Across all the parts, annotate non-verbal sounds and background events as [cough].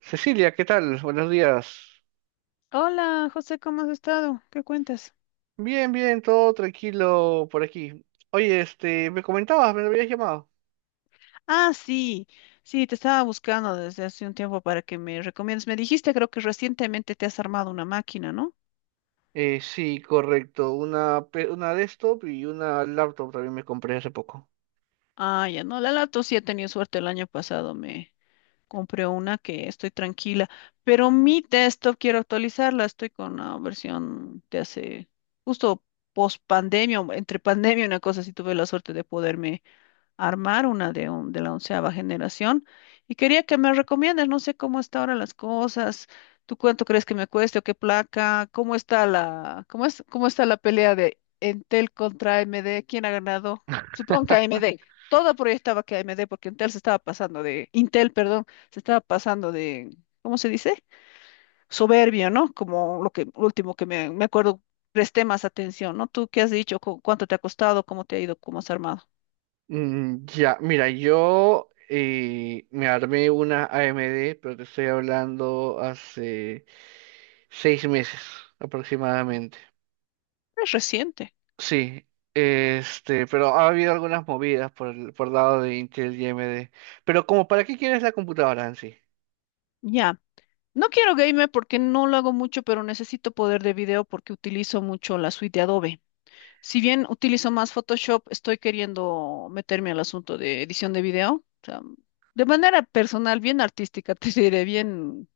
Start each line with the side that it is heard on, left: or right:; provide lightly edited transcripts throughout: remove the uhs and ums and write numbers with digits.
right: Cecilia, ¿qué tal? Buenos días.
left: Hola, José, ¿cómo has estado? ¿Qué cuentas?
right: Bien, bien, todo tranquilo por aquí. Oye, me comentabas, me habías llamado.
left: Ah, sí, sí, te estaba buscando desde hace un tiempo para que me recomiendes. Me dijiste, creo que recientemente te has armado una máquina, ¿no?
right: Sí, correcto. Una desktop y una laptop también me compré hace poco.
left: Ah, ya no, la Lato sí he tenido suerte el año pasado, me compré una que estoy tranquila, pero mi desktop quiero actualizarla, estoy con una versión de hace justo post pandemia, entre pandemia, una cosa, si tuve la suerte de poderme armar de la onceava generación y quería que me recomiendes, no sé cómo está ahora las cosas, tú cuánto crees que me cueste o qué placa, cómo está la pelea de Entel contra AMD, quién ha ganado, supongo que AMD. Todo proyectaba que AMD, porque Intel se estaba pasando de, Intel, perdón, se estaba pasando de, ¿cómo se dice? Soberbio, ¿no? Como lo que, lo último que me acuerdo, presté más atención, ¿no? ¿Tú qué has dicho? ¿Cuánto te ha costado? ¿Cómo te ha ido? ¿Cómo has armado?
right: Mm, ya, mira, yo me armé una AMD, pero te estoy hablando hace 6 meses aproximadamente.
left: Es reciente.
right: Sí, pero ha habido algunas movidas por lado de Intel y AMD. Pero como, ¿para qué quieres la computadora en sí?
left: Ya. No quiero gamer porque no lo hago mucho, pero necesito poder de video porque utilizo mucho la suite de Adobe. Si bien utilizo más Photoshop, estoy queriendo meterme al asunto de edición de video. O sea, de manera personal, bien artística, [laughs] te diré, bien,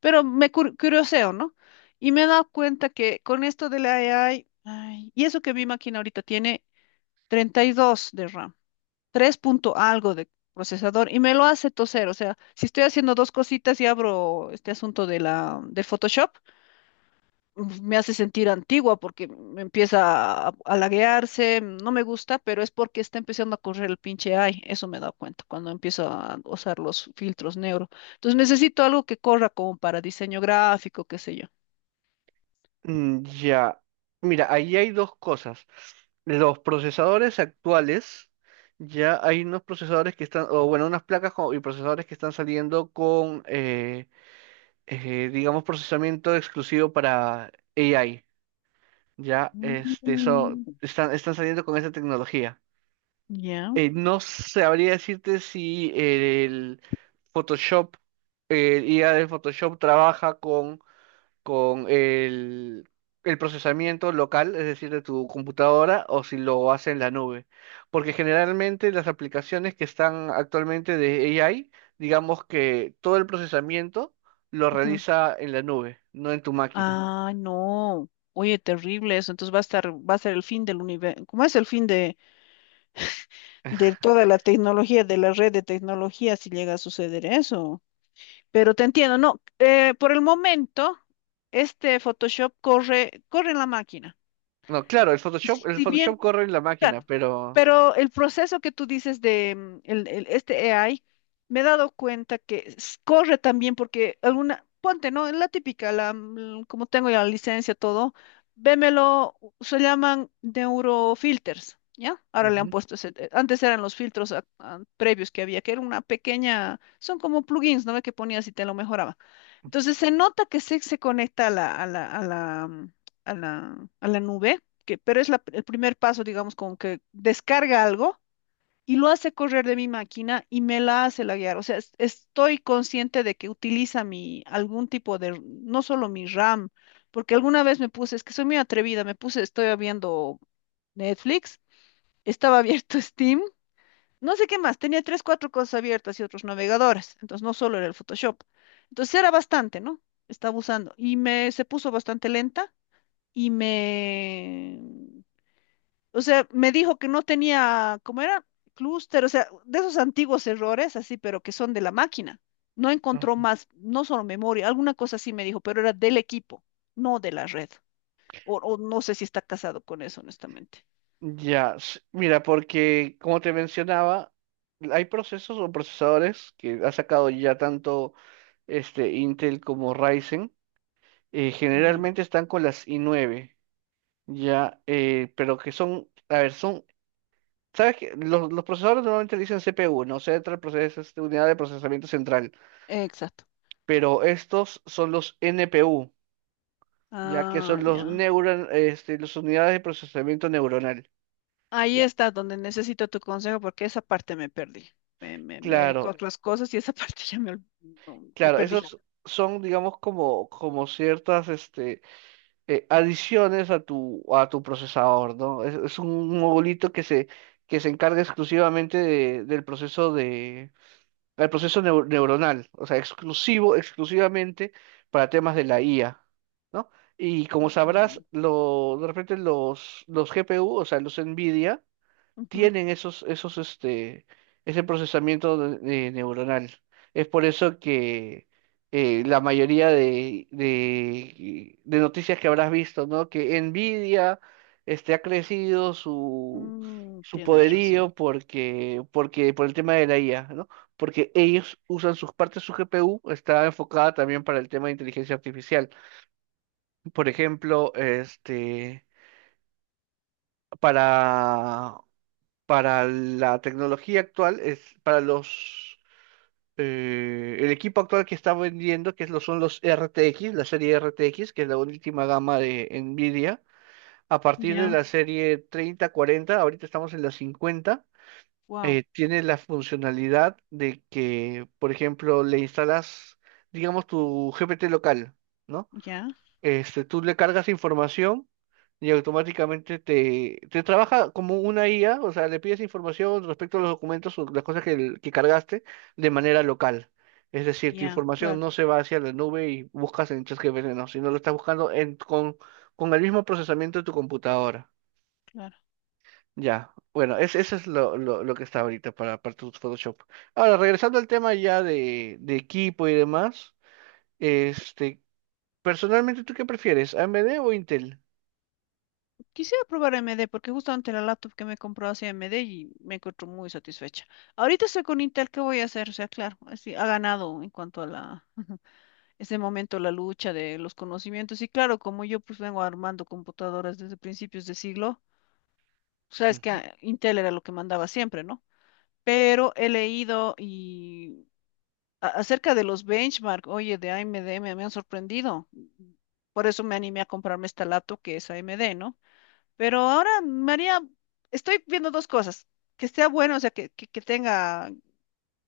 left: pero curioseo, ¿no? Y me he dado cuenta que con esto de la AI, ay, y eso que mi máquina ahorita tiene 32 de RAM tres punto algo de procesador y me lo hace toser. O sea, si estoy haciendo dos cositas y abro este asunto de Photoshop, uf, me hace sentir antigua porque me empieza a laguearse, no me gusta, pero es porque está empezando a correr el pinche AI. Eso me he dado cuenta cuando empiezo a usar los filtros neuro. Entonces necesito algo que corra como para diseño gráfico, qué sé yo.
right: Mm, ya, mira, ahí hay dos cosas. Los procesadores actuales, ya hay unos procesadores que están, o bueno, unas placas y procesadores que están saliendo con, digamos, procesamiento exclusivo para AI. Ya, eso,
left: Mm.
right: están saliendo con esa tecnología.
left: Ya.
right: No sabría decirte si el Photoshop, el IA del Photoshop trabaja con el procesamiento local, es decir, de tu computadora, o si lo hace en la nube. Porque generalmente las aplicaciones que están actualmente de AI, digamos que todo el procesamiento lo
left: Ujú.
right: realiza en la nube, no en tu máquina.
left: Ah, no. Oye, terrible eso. Entonces va a estar, va a ser el fin del universo. ¿Cómo es el fin de toda la tecnología, de la red de tecnología, si llega a suceder eso? Pero te entiendo, no. Por el momento, este Photoshop corre, corre en la máquina.
right: No, claro, el Photoshop, el
left: Si
right: Photoshop
left: bien,
right: corre en la máquina,
left: claro,
right: pero.
left: pero el proceso que tú dices de este AI, me he dado cuenta que corre también porque alguna, ponte, ¿no? La típica, como tengo ya la licencia, todo, vémelo, se llaman neurofilters, ¿ya? Ahora le han
right: Ujú,
left: puesto ese, antes eran los filtros previos que había, que era una pequeña, son como plugins, ¿no? Que ponías y te lo mejoraba. Entonces se nota que se conecta a la nube que, pero es el primer paso, digamos, como que descarga algo y lo hace correr de mi máquina y me la hace laguear. O sea, estoy consciente de que utiliza mi, algún tipo de, no solo mi RAM, porque alguna vez me puse, es que soy muy atrevida, me puse, estoy viendo Netflix, estaba abierto [laughs] Steam, no sé qué más, tenía tres, cuatro cosas abiertas y otros navegadores, entonces no solo era el Photoshop. Entonces era bastante, ¿no? Estaba usando y me se puso bastante lenta y me, o sea, me dijo que no tenía, ¿cómo era? Clúster, o sea, de esos antiguos errores, así, pero que son de la máquina. No encontró
right: ujú.
left: más, no solo memoria, alguna cosa así me dijo, pero era del equipo, no de la red. O no sé si está casado con eso, honestamente.
right: Ya, mira, porque como te mencionaba, hay procesos o procesadores que ha sacado ya tanto Intel como Ryzen. eh,
left: Ya,
right: generalmente están con las i9, ya, pero que a ver, sabes que los procesadores normalmente le dicen CPU, no Central Process, unidad de procesamiento central,
left: exacto.
right: pero estos son los NPU, ya que
left: Ah,
right: son
left: ya.
right: las unidades de procesamiento neuronal.
left: Ahí
right: Ya.
left: está donde necesito tu consejo porque esa parte me perdí. Me dedico
right: Claro,
left: a Vale. Otras cosas y esa parte [laughs] ya me, no, me
right: claro,
left: perdí.
right: esos son, digamos, como ciertas adiciones a tu procesador, ¿no? Es un modulito que se encarga exclusivamente del proceso de, del proceso neu- neuronal, o sea, exclusivamente para temas de la IA, ¿no? Y como sabrás,
left: Ujú,
right: de repente los GPU, o sea, los NVIDIA,
left: ujú.
right: tienen ese procesamiento de neuronal. Es por eso que la mayoría de noticias que habrás visto, ¿no? Que Nvidia ha crecido su, su
left: Tienes razón.
right: poderío por el tema de la IA, ¿no? Porque ellos usan sus partes, su GPU está enfocada también para el tema de inteligencia artificial. Por ejemplo, para para la tecnología actual, es para los el equipo actual que está vendiendo, que es son los RTX, la serie RTX, que es la última gama de Nvidia. A partir de
left: Ya,
right: la serie 30 40 ahorita estamos en la 50.
left: wow,
right: Tiene la funcionalidad de que, por ejemplo, le instalas, digamos, tu GPT local, ¿no?
left: ya.
right: Tú le cargas información y automáticamente te trabaja como una IA, o sea, le pides información respecto a los documentos o las cosas que cargaste de manera local. Es decir, tu
left: Ya,
right: información
left: claro,
right: no se va hacia la nube y buscas en ChatGPT, no, sino lo estás buscando con el mismo procesamiento de tu computadora.
left: claro.
right: Ya, bueno, eso es lo que está ahorita para tu Photoshop. Ahora, regresando al tema ya de equipo y demás, este, personalmente, ¿tú qué prefieres, AMD o Intel?
left: Quisiera probar AMD porque justamente la laptop que me compró hace AMD y me encuentro muy satisfecha. Ahorita estoy con Intel, ¿qué voy a hacer? O sea, claro, así ha ganado en cuanto a la ese momento la lucha de los conocimientos. Y claro, como yo pues vengo armando computadoras desde principios de siglo, sabes que ah, Intel era lo que mandaba siempre, ¿no? Pero he leído y acerca de los benchmark, oye, de AMD me han sorprendido. Por eso me animé a comprarme esta laptop que es AMD, ¿no? Pero ahora, María, estoy viendo dos cosas. Que sea bueno, o sea, que tenga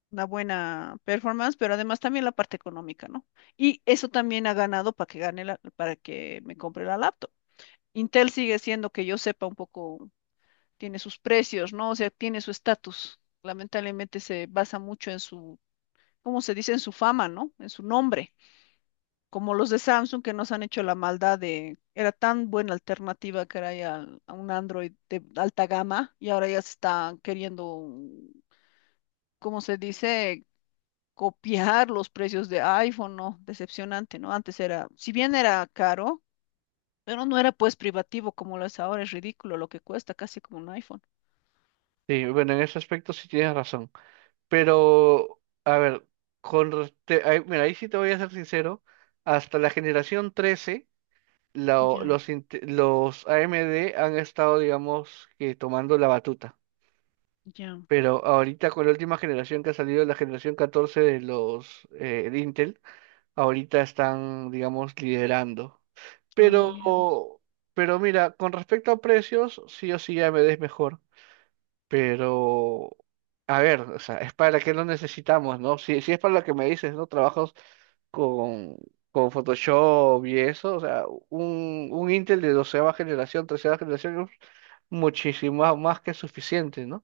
left: una buena performance, pero además también la parte económica, ¿no? Y eso también ha ganado para que para que me compre la laptop. Intel sigue siendo que yo sepa un poco, tiene sus precios, ¿no? O sea, tiene su estatus. Lamentablemente se basa mucho en su, ¿cómo se dice? En su fama, ¿no? En su nombre como los de Samsung que nos han hecho la maldad de, era tan buena alternativa que era ya a un Android de alta gama y ahora ya se están queriendo, ¿cómo se dice? Copiar los precios de iPhone, ¿no? Decepcionante, ¿no? Antes era, si bien era caro, pero no era pues privativo como lo es ahora, es ridículo lo que cuesta, casi como un iPhone.
right: Sí, bueno, en ese aspecto sí tienes razón. Pero con re- te- ahí- mira, ahí sí te voy a ser sincero, hasta la generación 13
left: Ya,
right: los AMD han estado, digamos, que tomando la batuta.
left: ya.
right: Pero ahorita con la última generación que ha salido, la generación 14 de Intel, ahorita están, digamos, liderando.
left: Ah,
right: Pero,
left: miremos.
right: pero mira, con respecto a precios, sí o sí AMD es mejor. Pero, a ver, o sea, es para qué lo necesitamos, ¿no? Si es para lo que me dices, ¿no? Trabajos con, con Photoshop y eso, o sea, un Intel de doceava generación, tercera generación, es muchísimo más que suficiente, ¿no?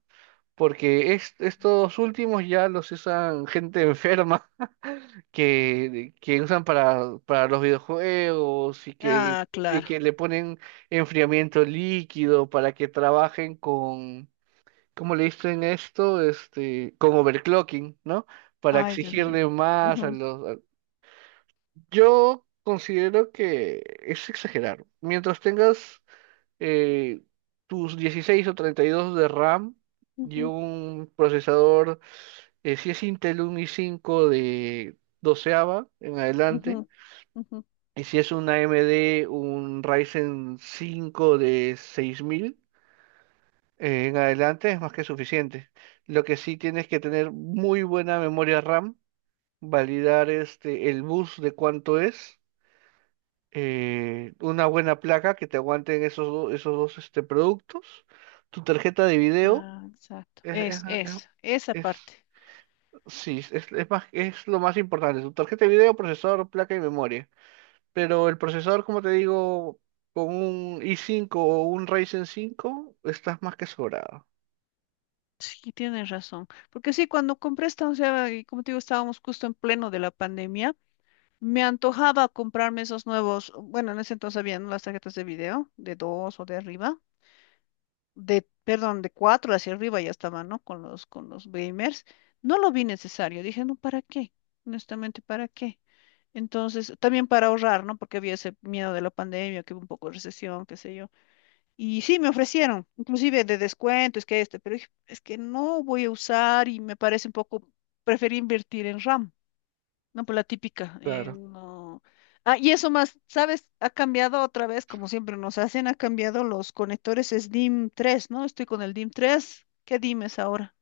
right: Porque estos últimos ya los usan gente enferma [laughs] que usan para los videojuegos y que,
left: Ah,
right: y
left: claro.
right: que le ponen enfriamiento líquido para que trabajen. ¿Cómo le dicen esto? Con overclocking, ¿no? Para
left: Ay, Dios mío.
right: exigirle más a
left: Ujú,
right: los. Yo considero que es exagerar. Mientras tengas eh, tus 16 o 32 de RAM y
left: ujú,
right: un procesador, si es Intel un i5 de doceava en adelante,
left: ujú, ujú.
right: y si es un AMD, un Ryzen 5 de 6000. En adelante es más que suficiente. Lo que sí tienes que tener muy buena memoria RAM, validar el bus de cuánto es, una buena placa que te aguanten esos dos productos, tu tarjeta de video,
left: Ah, exacto.
right: es, es- es-
left: Es, esa
right: es-
left: parte.
right: sí, es más, es lo más importante, tu tarjeta de video, procesador, placa y memoria. Pero el procesador, como te digo, con un i5 o un Ryzen 5 estás más que sobrado.
left: Sí, tienes razón. Porque sí, cuando compré esta onceava, y como te digo, estábamos justo en pleno de la pandemia, me antojaba comprarme esos nuevos, bueno, en ese entonces habían las tarjetas de video, de dos o de arriba, de, perdón, de cuatro hacia arriba ya estaban, ¿no? Con con los gamers. No lo vi necesario. Dije, no, ¿para qué? Honestamente, ¿para qué? Entonces, también para ahorrar, ¿no? Porque había ese miedo de la pandemia, que hubo un poco de recesión, qué sé yo. Y sí, me ofrecieron, inclusive de descuento, es que este, pero dije, es que no voy a usar y me parece un poco, preferí invertir en RAM, no por la típica.
right: Claro.
left: Y eso más, ¿sabes? Ha cambiado otra vez, como siempre nos hacen, ha cambiado los conectores SDIM 3, ¿no? Estoy con el DIM 3, ¿qué DIM es ahora?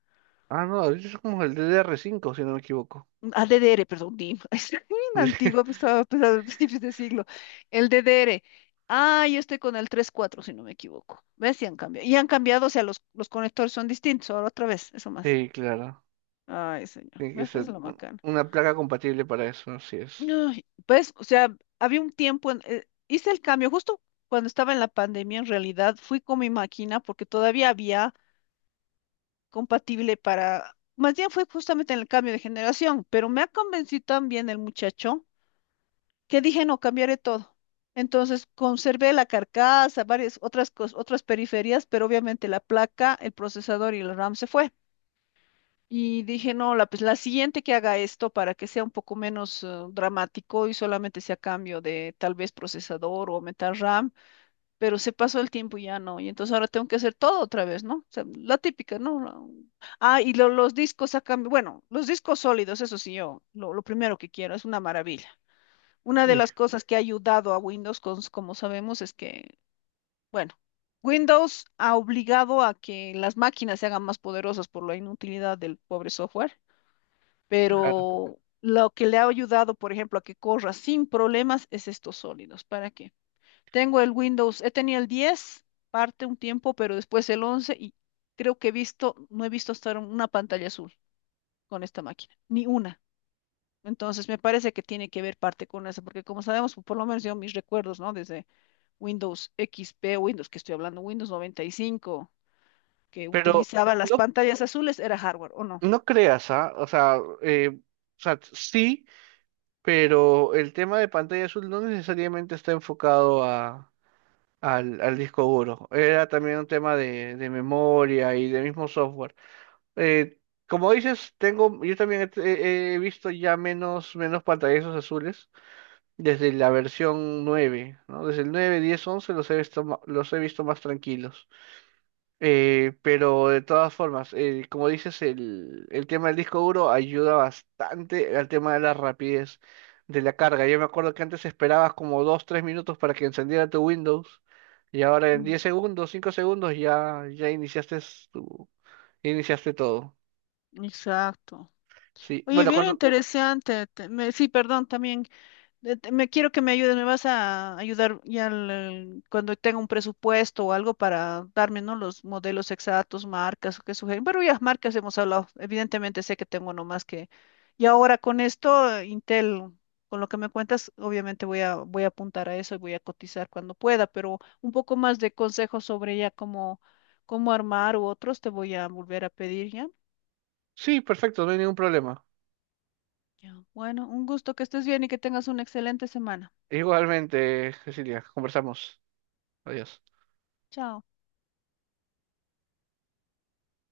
right: Ah, no, ahorita es como el DDR5, si no me equivoco.
left: Ah, DDR, perdón, DIM. [laughs] Es bien antiguo, pues
right: [laughs]
left: estaba pues, a principios de siglo. El DDR. Ah, yo estoy con el 3.4, si no me equivoco. ¿Ves? Y han cambiado. Y han cambiado, o sea, los conectores son distintos. Ahora otra vez, eso más.
right: Sí, claro.
left: Ay, señor.
right: Tiene que
left: ¿Ves? Es
right: ser
left: lo macana.
right: una placa compatible para eso, así es.
left: Ay, pues, o sea, había un tiempo, hice el cambio justo cuando estaba en la pandemia, en realidad fui con mi máquina porque todavía había compatible para, más bien fue justamente en el cambio de generación, pero me ha convencido también el muchacho que dije, no, cambiaré todo. Entonces conservé la carcasa, varias otras periferias, pero obviamente la placa, el procesador y el RAM se fue. Y dije, no, la, pues la siguiente que haga esto para que sea un poco menos dramático y solamente sea cambio de tal vez procesador o aumentar RAM, pero se pasó el tiempo y ya no. Y entonces ahora tengo que hacer todo otra vez, ¿no? O sea, la típica, ¿no? Ah, y los discos a cambio, bueno, los discos sólidos, eso sí, yo, lo, primero que quiero, es una maravilla. Una de
right: Sí,
left: las cosas que ha ayudado a Windows, como sabemos, es que, bueno, Windows ha obligado a que las máquinas se hagan más poderosas por la inutilidad del pobre software,
right: claro.
left: pero lo que le ha ayudado, por ejemplo, a que corra sin problemas es estos sólidos. ¿Para qué? Tengo el Windows, he tenido el 10, parte un tiempo, pero después el 11 y creo que he visto, no he visto hasta ahora una pantalla azul con esta máquina, ni una. Entonces me parece que tiene que ver parte con eso, porque como sabemos, por lo menos yo mis recuerdos, ¿no? Desde Windows XP, Windows, que estoy hablando, Windows 95, que
right: Pero
left: utilizaba las
right: no,
left: pantallas azules, era hardware, ¿o no?
right: no creas, ¿ah? O sea, sí, pero el tema de pantalla azul no necesariamente está enfocado al disco duro. Era también un tema de memoria y de mismo software. Eh, Como dices, yo también he visto ya menos pantallazos azules. Desde la versión 9, ¿no? Desde el 9, 10, 11 los he visto, los he visto más tranquilos. Pero de todas formas, como dices, el tema del disco duro ayuda bastante al tema de la rapidez de la carga. Yo me acuerdo que antes esperabas como 2, 3 minutos para que encendiera tu Windows y ahora en
left: Mm.
right: 10 segundos, 5 segundos ya iniciaste, tu, iniciaste todo.
left: Exacto.
right: Sí,
left: Oye,
right: bueno,
left: bien interesante. Sí, perdón, también. Me quiero que me ayudes, me vas a ayudar ya cuando tenga un presupuesto o algo para darme, ¿no? Los modelos exactos, marcas, qué sugieren. Pero ya marcas hemos hablado. Evidentemente sé que tengo nomás que. Y ahora con esto, Intel, con lo que me cuentas, obviamente voy a, voy a apuntar a eso y voy a cotizar cuando pueda, pero un poco más de consejos sobre ya cómo, armar u otros te voy a volver a pedir ya.
right: sí, perfecto, no hay ningún problema.
left: Ya. Bueno, un gusto que estés bien y que tengas una excelente semana.
right: Igualmente, Cecilia, conversamos. Adiós.
left: Chao.